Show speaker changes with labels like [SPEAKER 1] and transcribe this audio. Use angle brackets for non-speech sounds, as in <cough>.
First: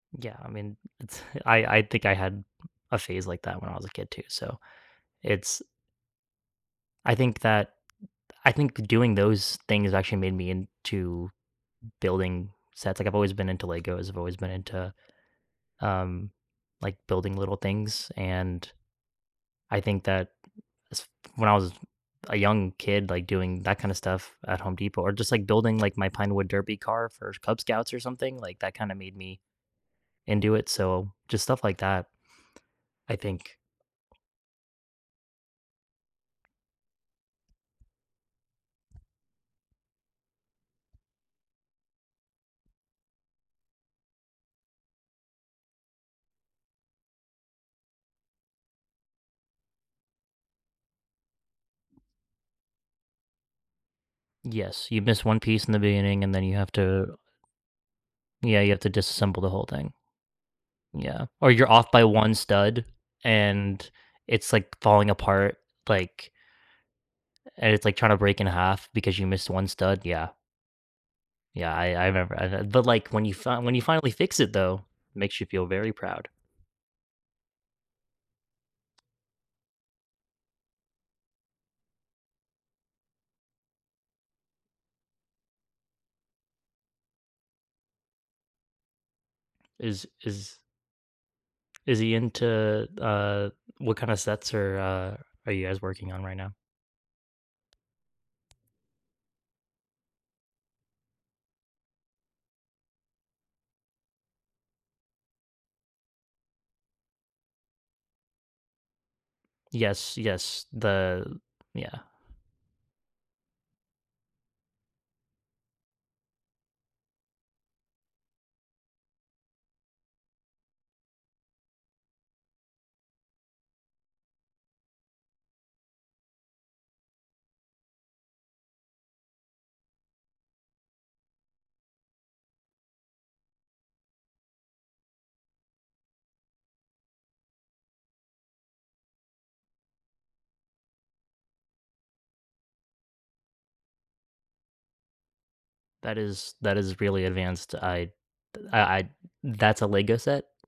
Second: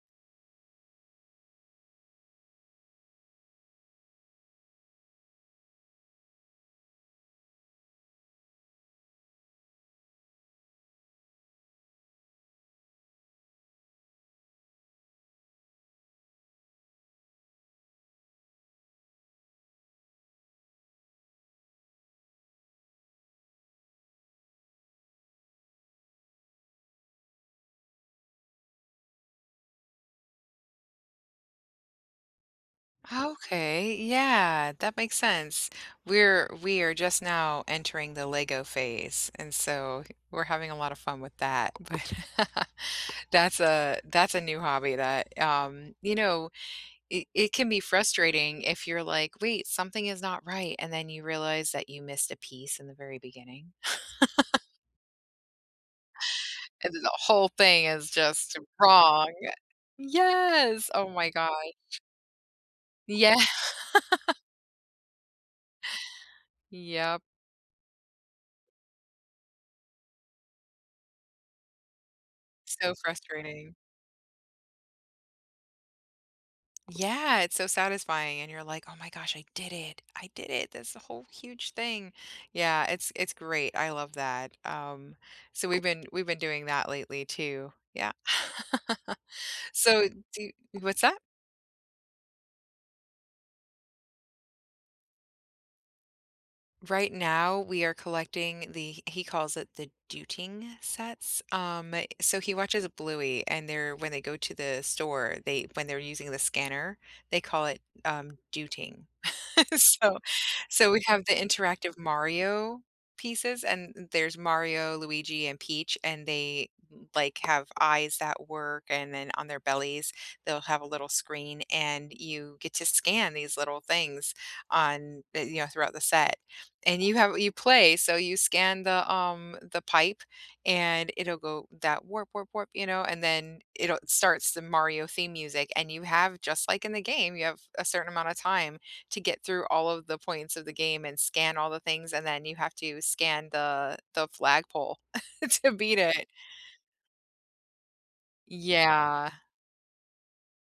[SPEAKER 1] Yeah, I mean, it's I I think I had a phase like that when I was a kid too so, it's I think that I think doing those things actually made me into building sets, like, I've always been into Legos. I've always been into, um, like, building little things, and I think that s when I was a young kid, like, doing that kinda stuff at Home Depot or just, like, building, like, my pinewood derby car for Cub Scouts or something, like, that kinda made me into it so, just stuff like that, I think
[SPEAKER 2] Okay, yeah, that makes sense, we're we are just now entering the LEGO phase, and so we're having a lot of fun with that, but, <chuckles> that's a that's a new hobby that, um you know, it it can be frustrating if you're like, "Wait, something is not right," and then you realize that you missed a piece in the very beginning. <laughs>
[SPEAKER 1] Yes, you've missed one piece in the beginning and then you have
[SPEAKER 2] And then the
[SPEAKER 1] to
[SPEAKER 2] whole thing is just
[SPEAKER 1] Yeah, you've to
[SPEAKER 2] wrong.
[SPEAKER 1] disassemble the whole thing.
[SPEAKER 2] Yes, oh
[SPEAKER 1] Yeah,
[SPEAKER 2] my gosh.
[SPEAKER 1] or you're off by one stud
[SPEAKER 2] Yeah.
[SPEAKER 1] and it's like falling apart like
[SPEAKER 2] Yep.
[SPEAKER 1] and it's like trying to break in half because you missed one stud, yeah. Yeah, I I remember I'd but
[SPEAKER 2] So
[SPEAKER 1] like when you fin
[SPEAKER 2] frustrating.
[SPEAKER 1] when you finally fix it though, makes you feel very proud.
[SPEAKER 2] Yeah, it's so satisfying, and you're like, "Oh my gosh I did it, I did it, this whole huge thing." Yeah, It's it's great, I love that, um, so we've been we've been doing that lately too, yeah. <laughs>
[SPEAKER 1] Is
[SPEAKER 2] So do
[SPEAKER 1] is
[SPEAKER 2] what's that?
[SPEAKER 1] is he into, uh, what kind of sets are, uh, are you guys working on right now?
[SPEAKER 2] Right now, we are collecting the he calls it the "dooting" sets, um, so he watches the Bluey, and they're when they go to the store, they when they're using the scanner, they call it, um, "dooting." <laughs>
[SPEAKER 1] Yes,
[SPEAKER 2] So
[SPEAKER 1] yes.
[SPEAKER 2] so we have the
[SPEAKER 1] The
[SPEAKER 2] interactive
[SPEAKER 1] yeah.
[SPEAKER 2] Mario pieces, and there's Mario, Luigi, and Peach, and they, like, have eyes that work, and then on their bellies, they'll have a little screen and you get to scan these little things on, you know, throughout the set, and you have you play, so you scan the, um, the pipe, and it'll go that warp warp warp, you know, and then it'll starts the Mario theme music and you have- just like in the game- you have a certain amount of time to get through all of the points of the game and scan all the things and then you have to scan the the flagpole <chuckles> to beat
[SPEAKER 1] That
[SPEAKER 2] it.
[SPEAKER 1] is that is really advanced I I I
[SPEAKER 2] Yeah.
[SPEAKER 1] that's a LEGO set?